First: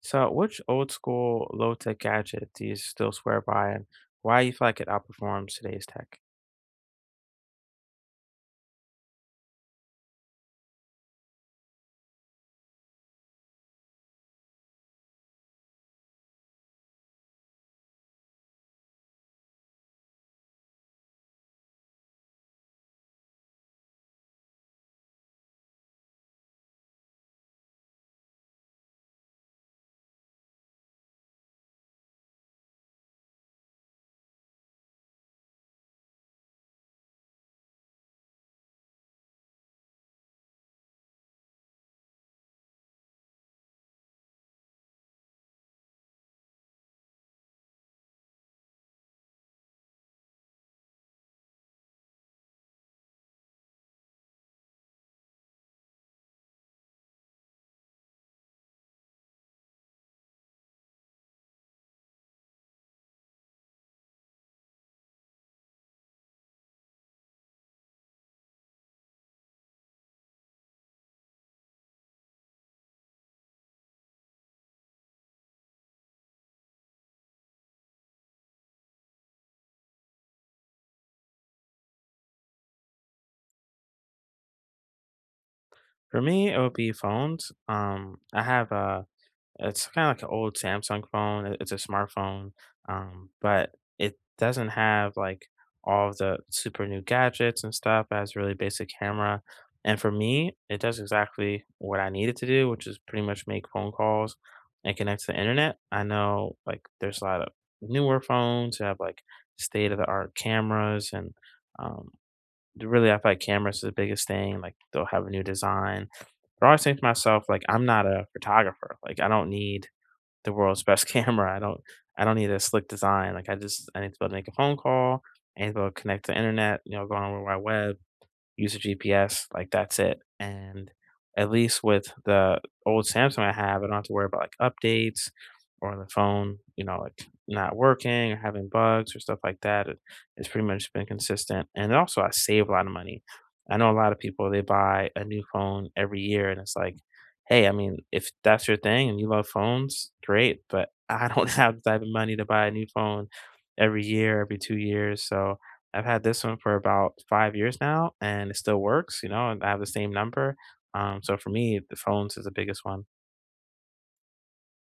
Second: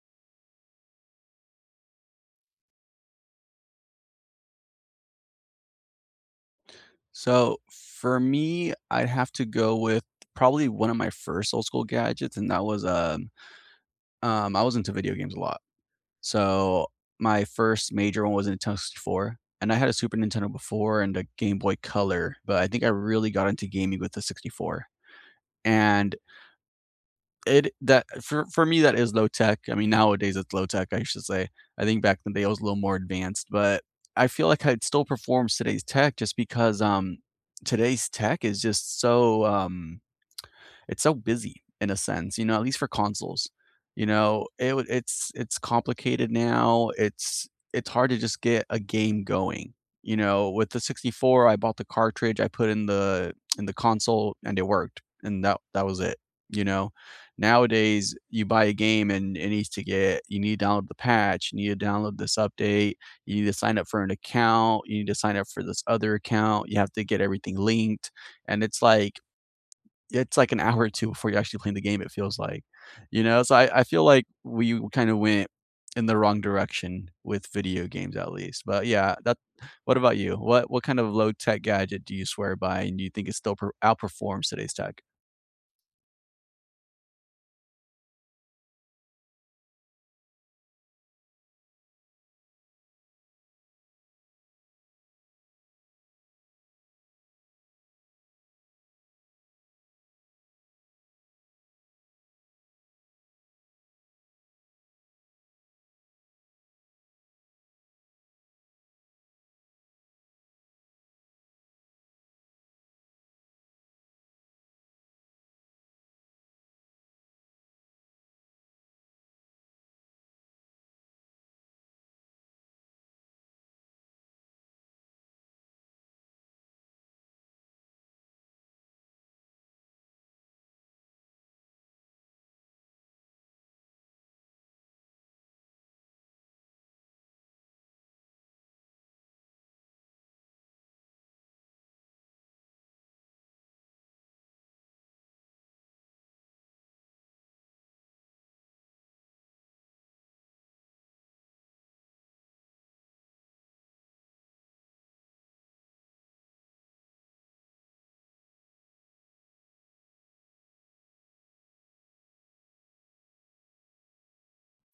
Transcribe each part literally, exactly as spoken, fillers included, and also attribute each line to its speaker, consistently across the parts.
Speaker 1: So, which old school low tech gadget do you still swear by, and why you feel like it outperforms today's tech?
Speaker 2: So for me, I'd have to go with probably one of my first old school gadgets, and that was um, um I was into video games a lot. So my first major one was a Nintendo sixty-four, and I had a Super Nintendo before and a Game Boy Color, but I think I really got into gaming with the sixty-four. And it that for for me that is low tech. I mean, nowadays it's low tech, I should say. I think back in the day it was a little more advanced, but I feel like I'd still performs today's tech just because um today's tech is just so um it's so busy in a sense, you know, at least for consoles. You know, it would it's it's complicated now. It's it's hard to just get a game going. You know, with the sixty-four, I bought the cartridge, I put in the in the console and it worked, and that that was it, you know? Nowadays, you buy a game and it needs to get you need to download the patch, you need to download this update, you need to sign up for an account, you need to sign up for this other account, you have to get everything linked, and it's like it's like an hour or two before you're actually playing the game, it feels like, you know? So I I feel like we kinda went in the wrong direction with video games at least, but yeah, that what about you? What what kind of low-tech gadget do you swear by and do you think it still per outperforms today's tech?
Speaker 1: For me, it would be phones. Um, I have a It's kinda like an old Samsung phone, I it's a smartphone, um, but it doesn't have, like, all of the super new gadgets and stuff, it has really basic camera, and for me, it does exactly what I need it to do, which is pretty much make phone calls and connect to the internet. I know, like, there's a lot of newer phones that have, like, state of the art cameras and, um, really, I feel like cameras are the biggest thing, like, they'll have a new design, but I think to myself, like, I'm not a photographer, like, I don't need the world's best camera. I don't I don't need a slick design. Like I just I need to be able to make a phone call, I need to be able to connect to the internet, you know, go on the World Wide Web use a G P S, like, that's it, and at least with the old Samsung I have, I don't have to worry about, like, updates or the phone, you know, like, not working or having bugs or stuff like that, it it's pretty much been consistent, and also I save a lot of money. I know a lot of people, they buy a new phone every year, and it's like, "Hey, I mean, if that's your thing and you love phones, great, but I don't have the type of money to buy a new phone every year, every two years," so I've had this one for about five years now, and it still works, you know, and I have the same number. Um, so for me, the phones is the biggest one.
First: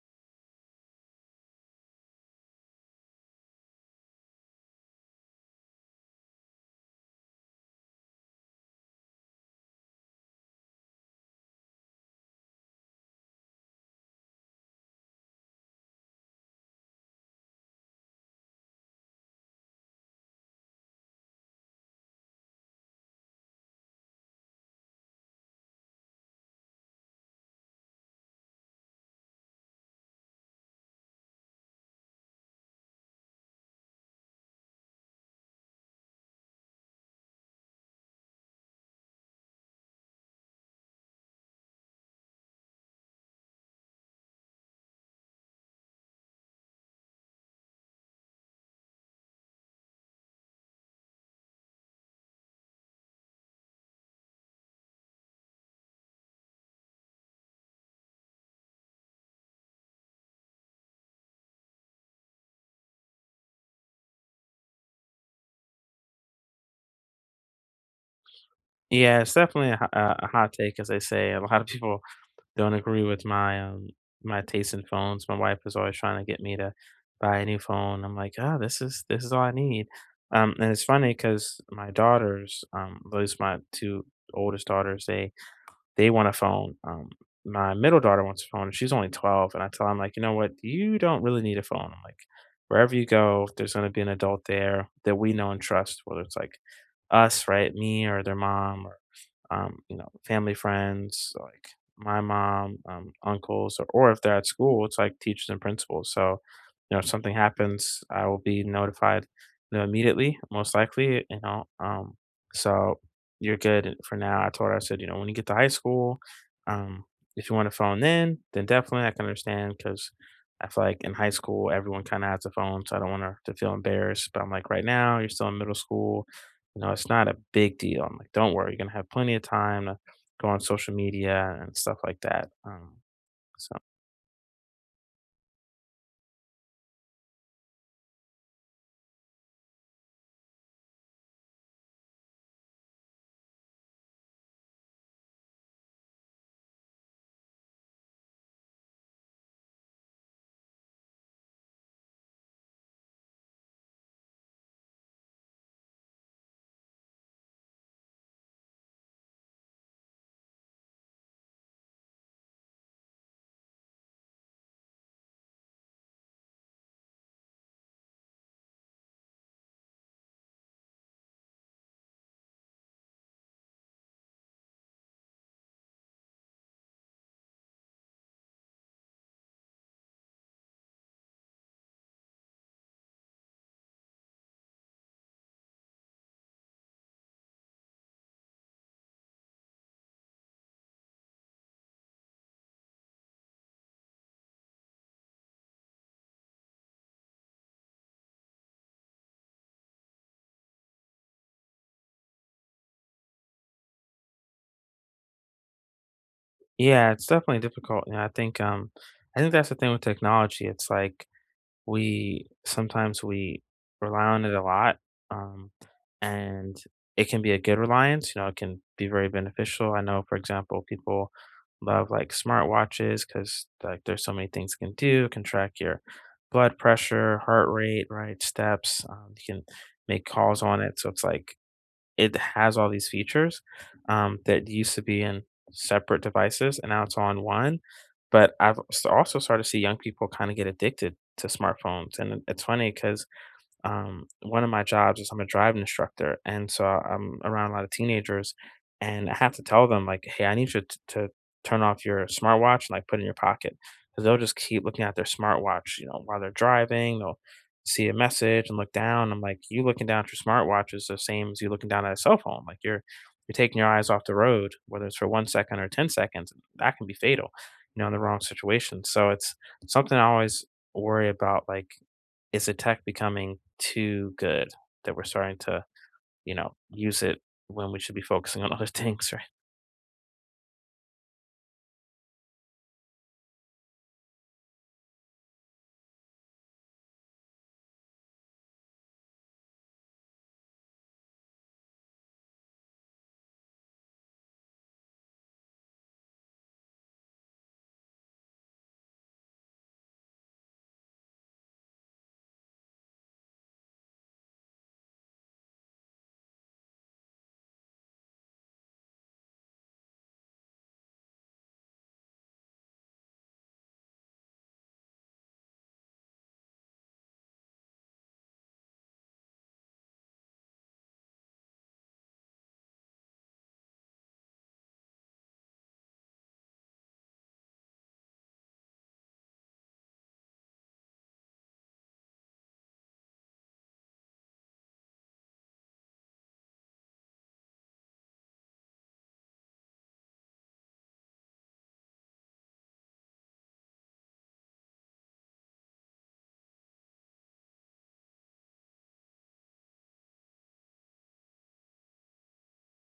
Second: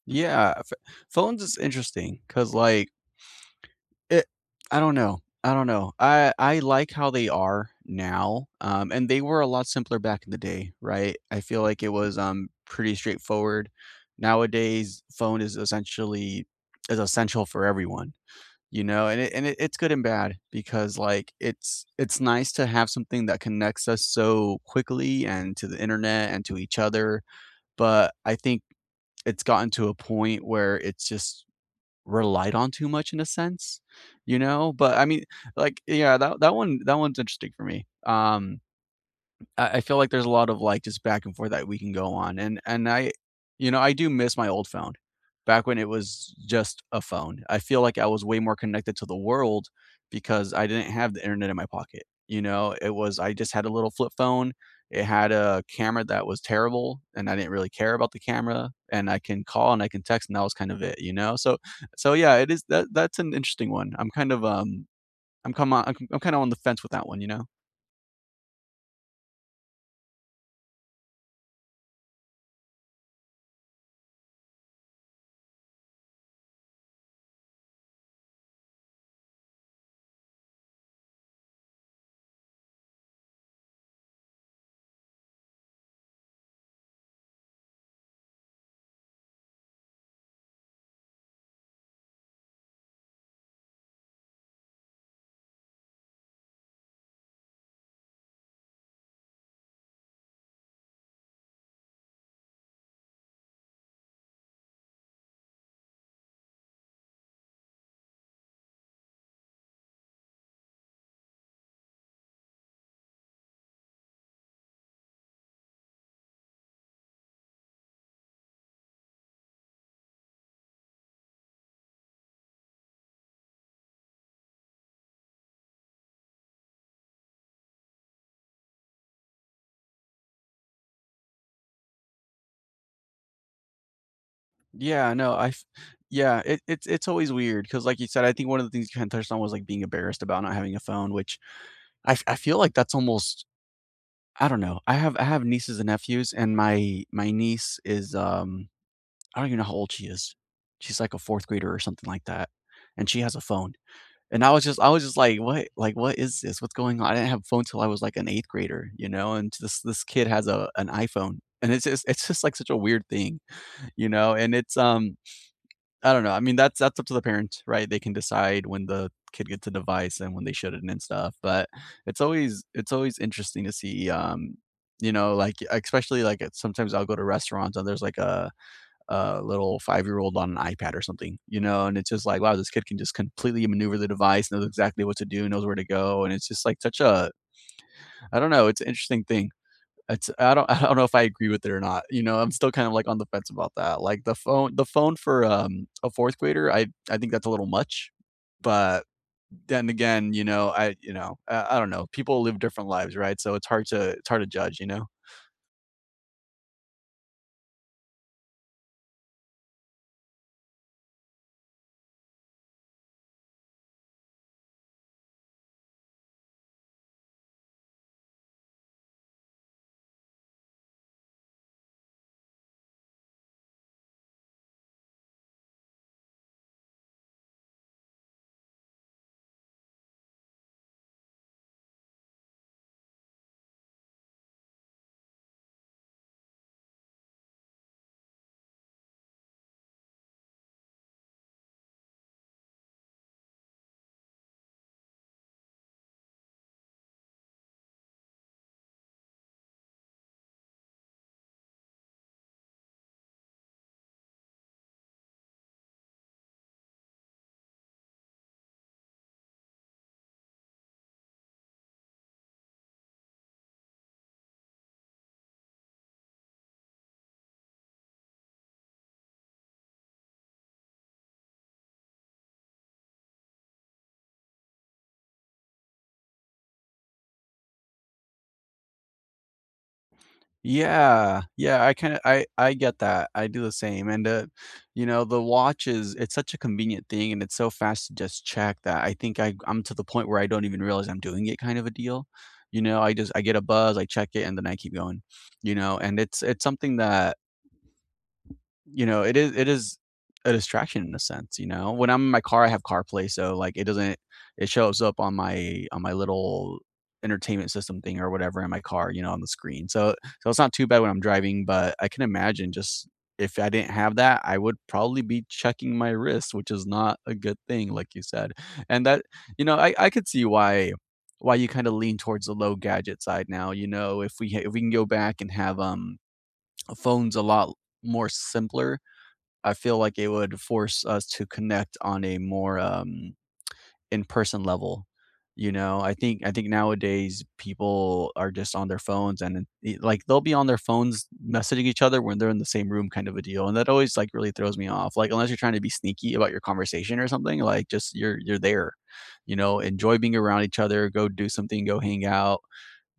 Speaker 2: Yeah, ph phones is interesting because like It I don't know, I don't know. I I like how they are now, um, and they were a lot simpler back in the day, right? I feel like it was, um, pretty straightforward. Nowadays, phone is essentially is essential for everyone, you know? And it and it it's good and bad because, like, it's it's nice to have something that connects us so quickly and to the internet and to each other, but I think it's gotten to a point where it's just relied on too much in a sense, you know? But I mean, like, yeah, that that one that one's interesting for me. Um, I I feel like there's a lot of, like, just back and forth that we can go on, and and I you know, I do miss my old phone, back when it was just a phone. I feel like I was way more connected to the world because I didn't have the internet in my pocket, you know? It was I just had a little flip phone, it had a camera that was terrible, and I didn't really care about the camera, and I can call and I can text, and that was kind of it, you know? So so yeah, it is that that's an interesting one. I'm kind of, um I'm come on I'm I'm kinda on the fence with that one, you know?
Speaker 1: Yeah, it's definitely a, ho- uh, a hot take, as they say. A lot of people don't agree with my um, my taste in phones. My wife is always trying to get me to buy a new phone. I'm like, oh, this is this is all I need. Um, and it's funny because my daughters, um, those my two oldest daughters, they they want a phone. Um, my middle daughter wants a phone. And She's only twelve. And I tell her, I'm like, you know what? You don't really need a phone. I'm like, wherever you go, there's going to be an adult there that we know and trust, whether it's like us, right? Me or their mom or, um, you know, family friends, like my mom, um, uncles, or, or if they're at school, it's like teachers and principals. So, you know, if something happens, I will be notified, you know, immediately, most likely, you know, um, so you're good for now. I told her, I said, you know, when you get to high school, um, if you want to phone in, then definitely I can understand because I feel like in high school everyone kind of has a phone, so I don't want her to feel embarrassed. But I'm like, right now you're still in middle school, you know, it's not a big deal. I'm like, don't worry, you're gonna have plenty of time to go on social media and stuff like that. Um, so
Speaker 2: Yeah, no, I f yeah, it it's it's always weird because, like you said, I think one of the things you kinda touched on was, like, being embarrassed about not having a phone, which I f I feel like that's almost I don't know. I have I have nieces and nephews, and my my niece is, um I don't even know how old she is. She's like a fourth grader or something like that, and she has a phone. And I was just I was just like, "What like, what is this? What's going on?" I didn't have a phone till I was, like, an eighth grader, you know, and this this kid has a an iPhone, and it's just it's just, like, such a weird thing, you know, and it's, um I don't know. I mean, that's that's up to the parent, right? They can decide when the kid gets a device and when they shouldn't and stuff. But it's always it's always interesting to see, um, you know, like especially like at, sometimes I'll go to restaurants and there's like a a little five year old on an iPad or something, you know, and it's just like wow, this kid can just completely maneuver the device, knows exactly what to do, knows where to go, and it's just like such a I don't know, it's an interesting thing. It's I don't I don't know if I agree with it or not, you know, I'm still kind of, like, on the fence about that, like, the phone the phone for, um, a fourth grader, I I think that's a little much, but then again, you know, I you know, I I don't know, people live different lives, right? So it's hard to it's hard to judge, you know?
Speaker 1: yeah, it's definitely difficult. And I think um, I think that's the thing with technology. It's like we sometimes we rely on it a lot, um, and it can be a good reliance. You know, it can be very beneficial. I know, for example, people love like smartwatches because like there's so many things it can do. It can track your blood pressure, heart rate, right, steps. Um, you can make calls on it, so it's like it has all these features um, that used to be in separate devices and now it's on one. But I've s- also started to see young people kind of get addicted to smartphones. And it- it's funny because um, one of my jobs is I'm a driving instructor, and so I'm around a lot of teenagers, and I have to tell them like, "Hey, I need you t- to turn off your smartwatch and like put it in your pocket," because they'll just keep looking at their smartwatch, you know, while they're driving. They'll see a message and look down. I'm like, "You looking down at your smartwatch is the same as you looking down at a cell phone. Like you're you're taking your eyes off the road, whether it's for one second or ten seconds. That can be fatal, you know, in the wrong situation. So it's something I always worry about, like is the tech becoming too good that we're starting to, you know, use it when we should be focusing on other things, right?
Speaker 2: Yeah, yeah, I kinda I I get that, I do the same, and, uh, you know, the watch is it's such a convenient thing, and it's so fast to just check that I think I I'm to the point where I don't even realize I'm doing it kind of a deal, you know, I just I get a buzz, I check it, and then I keep going, you know, and it's it's something that you know, it is it is a distraction in a sense, you know? When I'm in my car, I have CarPlay, so, like, it doesn't it shows up on my on my little entertainment system thing or whatever in my car, you know, on the screen. So so it's not too bad when I'm driving, but I can imagine just if I didn't have that, I would probably be checking my wrist, which is not a good thing, like you said. And that you know, I I could see why why you kinda lean towards the low gadget side now, you know? If we ha if we can go back and have, um, phones a lot more simpler I feel like it would force us to connect on a more, um, in-person level, you know? I think I think nowadays people are just on their phones and then e like, they'll be on their phones messaging each other when they're in the same room kind of a deal, and that always, like, really throws me off, like, unless you're trying to be sneaky about your conversation or something, like, just you're you're there, you know? Enjoy being around each other, go do something, go hang out.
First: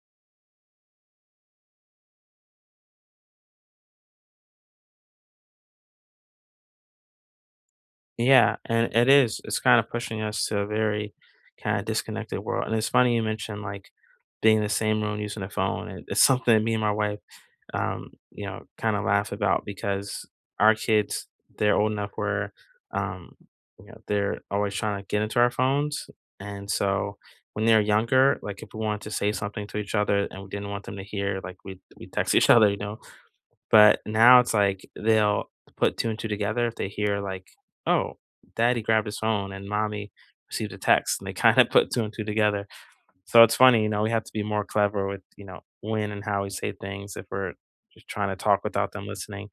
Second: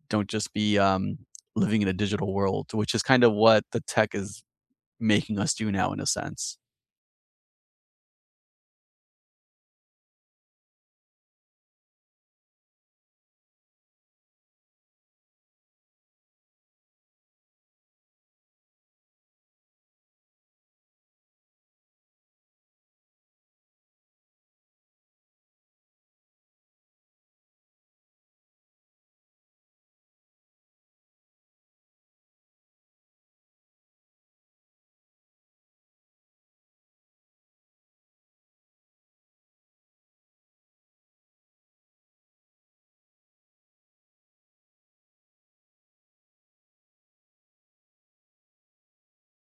Speaker 2: Don't just be, um, living in a digital world, which is kind of what the tech is making us do now in a sense.
Speaker 1: Yeah, and it is. It's kind of pushing us to a very kind of disconnected world. And it's funny you mentioned like being in the same room using a phone. And it's something that me and my wife um, you know, kind of laugh about because our kids, they're old enough where, um, you know, they're always trying to get into our phones. And so when they're younger, like if we wanted to say something to each other and we didn't want them to hear, like we we text each other, you know. But now it's like they'll put two and two together if they hear like, oh, daddy grabbed his phone and mommy received a text and they kind of put two and two together so it's funny, you know, we have to be more clever with, you know, when and how we say things if we're just trying to talk without them listening.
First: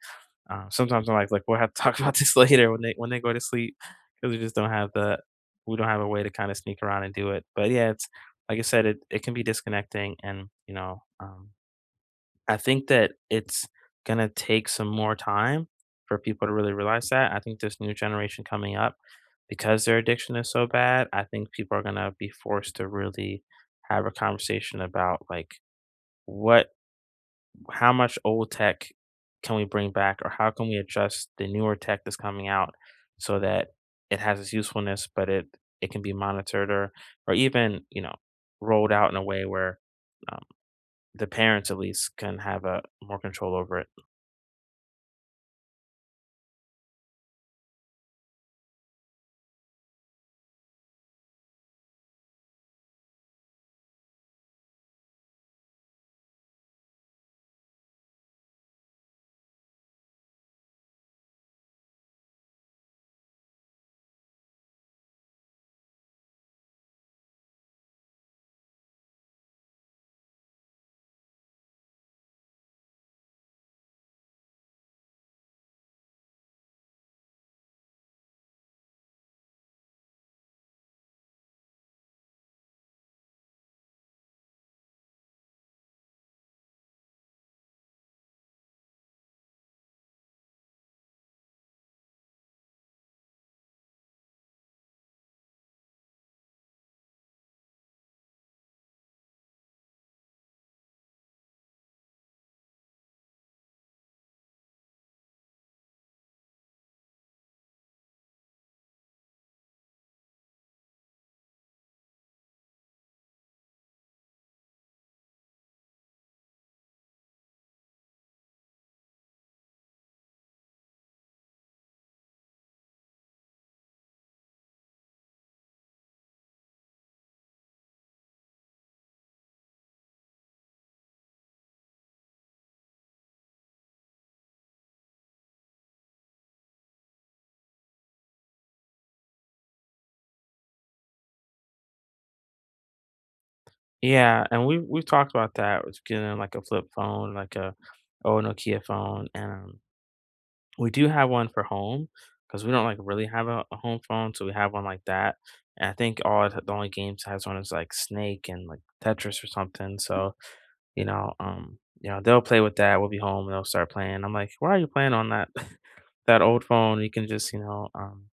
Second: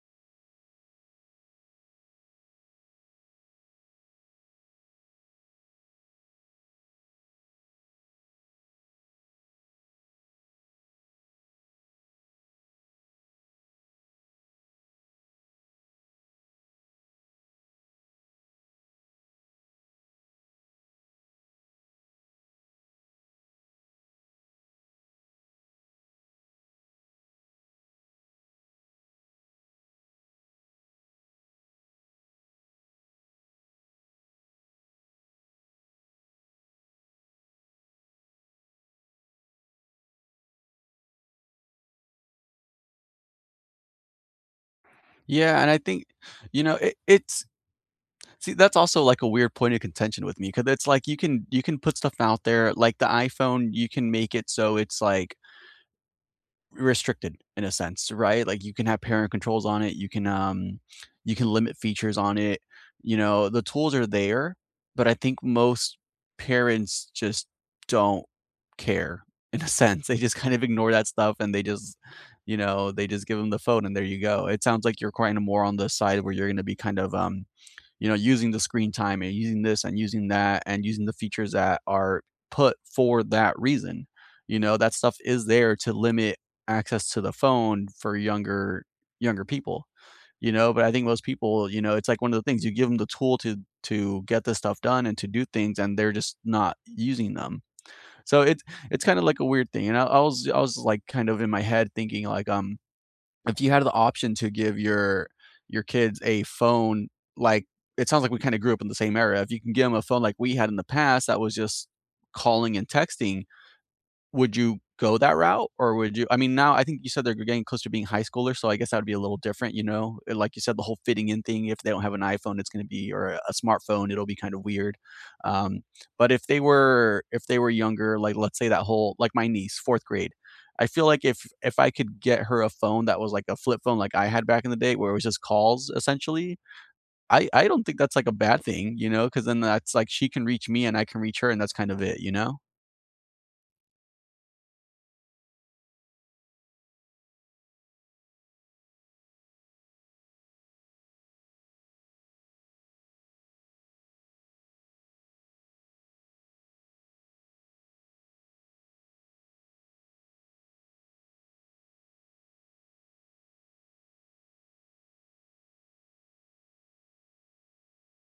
Speaker 1: Uh, sometimes I'm like, like we'll have to talk about this later when they when they go to sleep because we just don't have the we don't have a way to kind of sneak around and do it. But yeah, it's like I said, it it can be disconnecting, and you know, um, I think that it's gonna take some more time for people to really realize that. I think this new generation coming up, because their addiction is so bad, I think people are gonna be forced to really have a conversation about like what, how much old tech can we bring back, or how can we adjust the newer tech that's coming out so that it has its usefulness, but it it can be monitored or or even you know rolled out in a way where um, the parents at least can have a more control over it.
Speaker 2: Yeah, and I think, you know, it, it's see that's also like a weird point of contention with me because it's like you can you can put stuff out there like the iPhone, you can make it so it's like restricted in a sense, right? Like you can have parent controls on it, you can um you can limit features on it. You know, the tools are there, but I think most parents just don't care in a sense. They just kind of ignore that stuff and they just you know, they just give them the phone and there you go. It sounds like you're kind of more on the side where you're going to be kind of um you know, using the screen time and using this and using that and using the features that are put for that reason. You know, that stuff is there to limit access to the phone for younger younger people, you know, but I think most people, you know, it's like one of the things you give them the tool to to get this stuff done and to do things and they're just not using them. So it's it's kind of like a weird thing. And I, I was I was like kind of in my head thinking like, um, if you had the option to give your your kids a phone like it sounds like we kind of grew up in the same era. If you can give them a phone like we had in the past that was just calling and texting, would you go that route, or would you I mean, now I think you said they're getting close to being high schoolers, so I guess that would be a little different, you know? Uh, like you said, the whole fitting in thing, if they don't have an iPhone, it's gonna be or a a smartphone, it'll be kind of weird, um, but if they were if they were younger, like, let's say that whole like my niece, fourth grade, I feel like if if I could get her a phone that was like a flip phone like I had back in the day where it was just calls, essentially, I I don't think that's, like, a bad thing, you know, because then that's, like, she can reach me and I can reach her, and that's kind of it, you know?
Speaker 1: Yeah, and we we've talked about that with getting like a flip phone, like a old Nokia phone, and um, we do have one for home because we don't like really have a, a home phone, so we have one like that. And I think all it- the only games it has one is like Snake and like Tetris or something. So you know, um, you know they'll play with that. We'll be home and they'll start playing. I'm like, why are you playing on that that old phone? You can just you know um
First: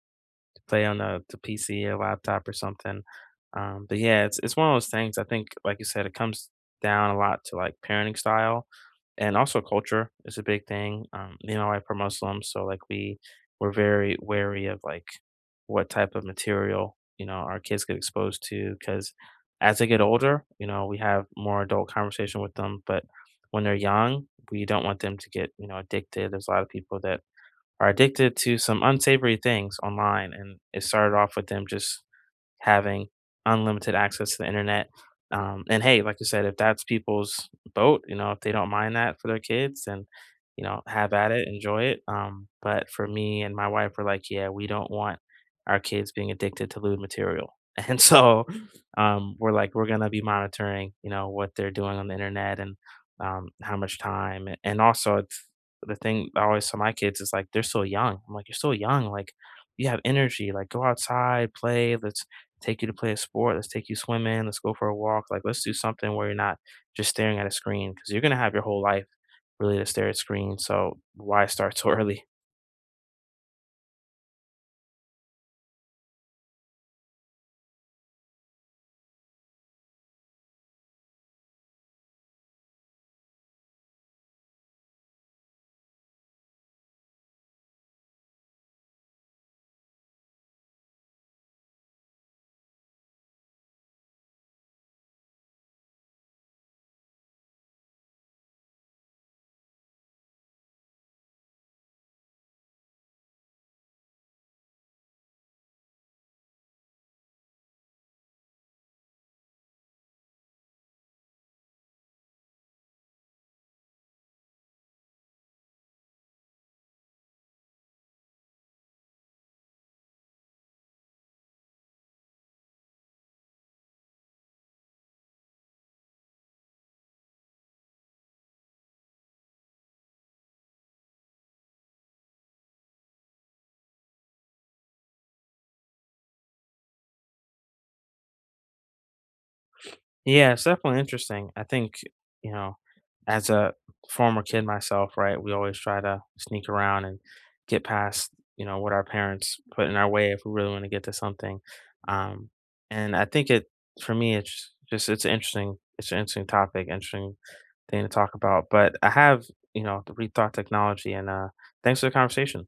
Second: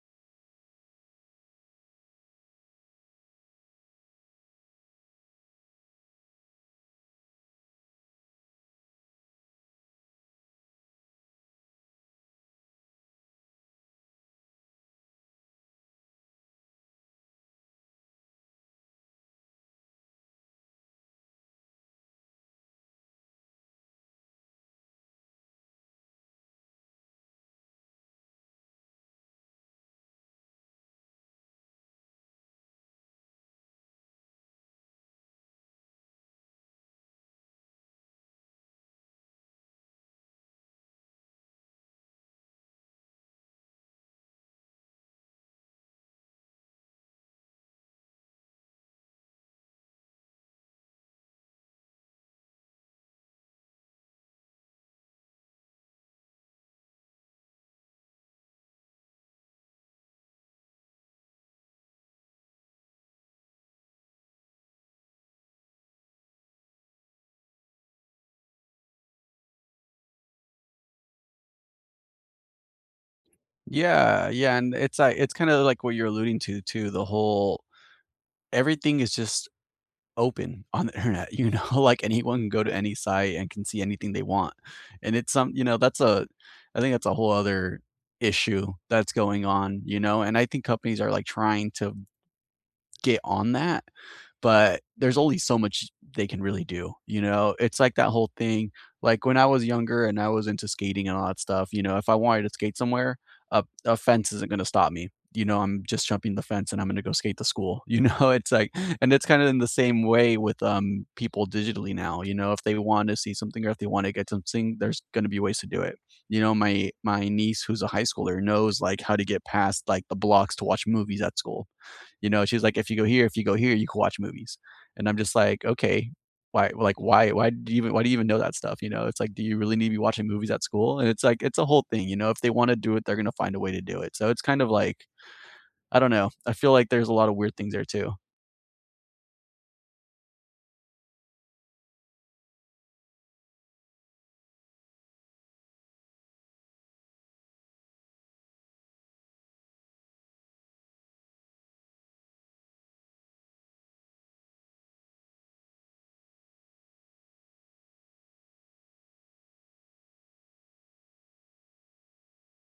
Speaker 1: to play on a the P C or laptop or something. Um, but yeah, it's it's one of those things. I think, like you said, it comes down a lot to like parenting style and also culture is a big thing. Um, you know, like for Muslims, so like we we're very wary of like what type of material you know our kids get exposed to because as they get older, you know, we have more adult conversation with them, but when they're young, we don't want them to get you know addicted. There's a lot of people that are addicted to some unsavory things online, and it started off with them just having unlimited access to the internet. Um, and hey, like you said, if that's people's boat, you know, if they don't mind that for their kids, then you know, have at it, enjoy it. Um, but for me and my wife, we're like, yeah, we don't want our kids being addicted to lewd material. And so um, we're like, we're gonna be monitoring, you know, what they're doing on the internet and um, how much time. a- And also, it's the thing I always tell my kids is like, they're so young. I'm like, you're so young. Like, you have energy. Like, go outside, play. Let's take you to play a sport. Let's take you swimming. Let's go for a walk. Like, let's do something where you're not just staring at a screen because you're going to have your whole life really to stare at screen. So why start so early?
Speaker 2: Yeah, yeah, and it's like it's kinda like what you're alluding to too, the whole everything is just open on the internet, you know, like, anyone can go to any site and can see anything they want, and it's some you know, that's a I think that's a whole other issue that's going on, you know, and I think companies are, like, trying to get on that but there's only so much they can really do, you know? It's like that whole thing, like, when I was younger and I was into skating and all that stuff, you know, if I wanted to skate somewhere, a a fence isn't gonna stop me, you know, I'm just jumping the fence and I'm gonna go skate to school, you know? It's like and it's kinda in the same way with, um, people digitally now, you know? If they wanna see something or if they wanna get something, there's gonna be ways to do it. You know, my my niece who's a high schooler knows, like, how to get past, like, the blocks to watch movies at school. You know, she's like, if you go here, if you go here, you can watch movies. And I'm just like, okay, why, like, why, why do you even, why do you even know that stuff? You know, it's like, do you really need to be watching movies at school? And it's like, it's a whole thing. You know, if they want to do it, they're going to find a way to do it. So it's kind of like, I don't know. I feel like there's a lot of weird things there too.
Speaker 1: Yeah, it's definitely interesting. I think, you know, as a former kid myself, right, we always try to sneak around and get past, you know, what our parents put in our way if we really want to get to something. Um, and I think it, for me, it's just, it's interesting. It's an interesting topic, interesting thing to talk about. But I have, you know, rethought technology and uh, thanks for the conversation.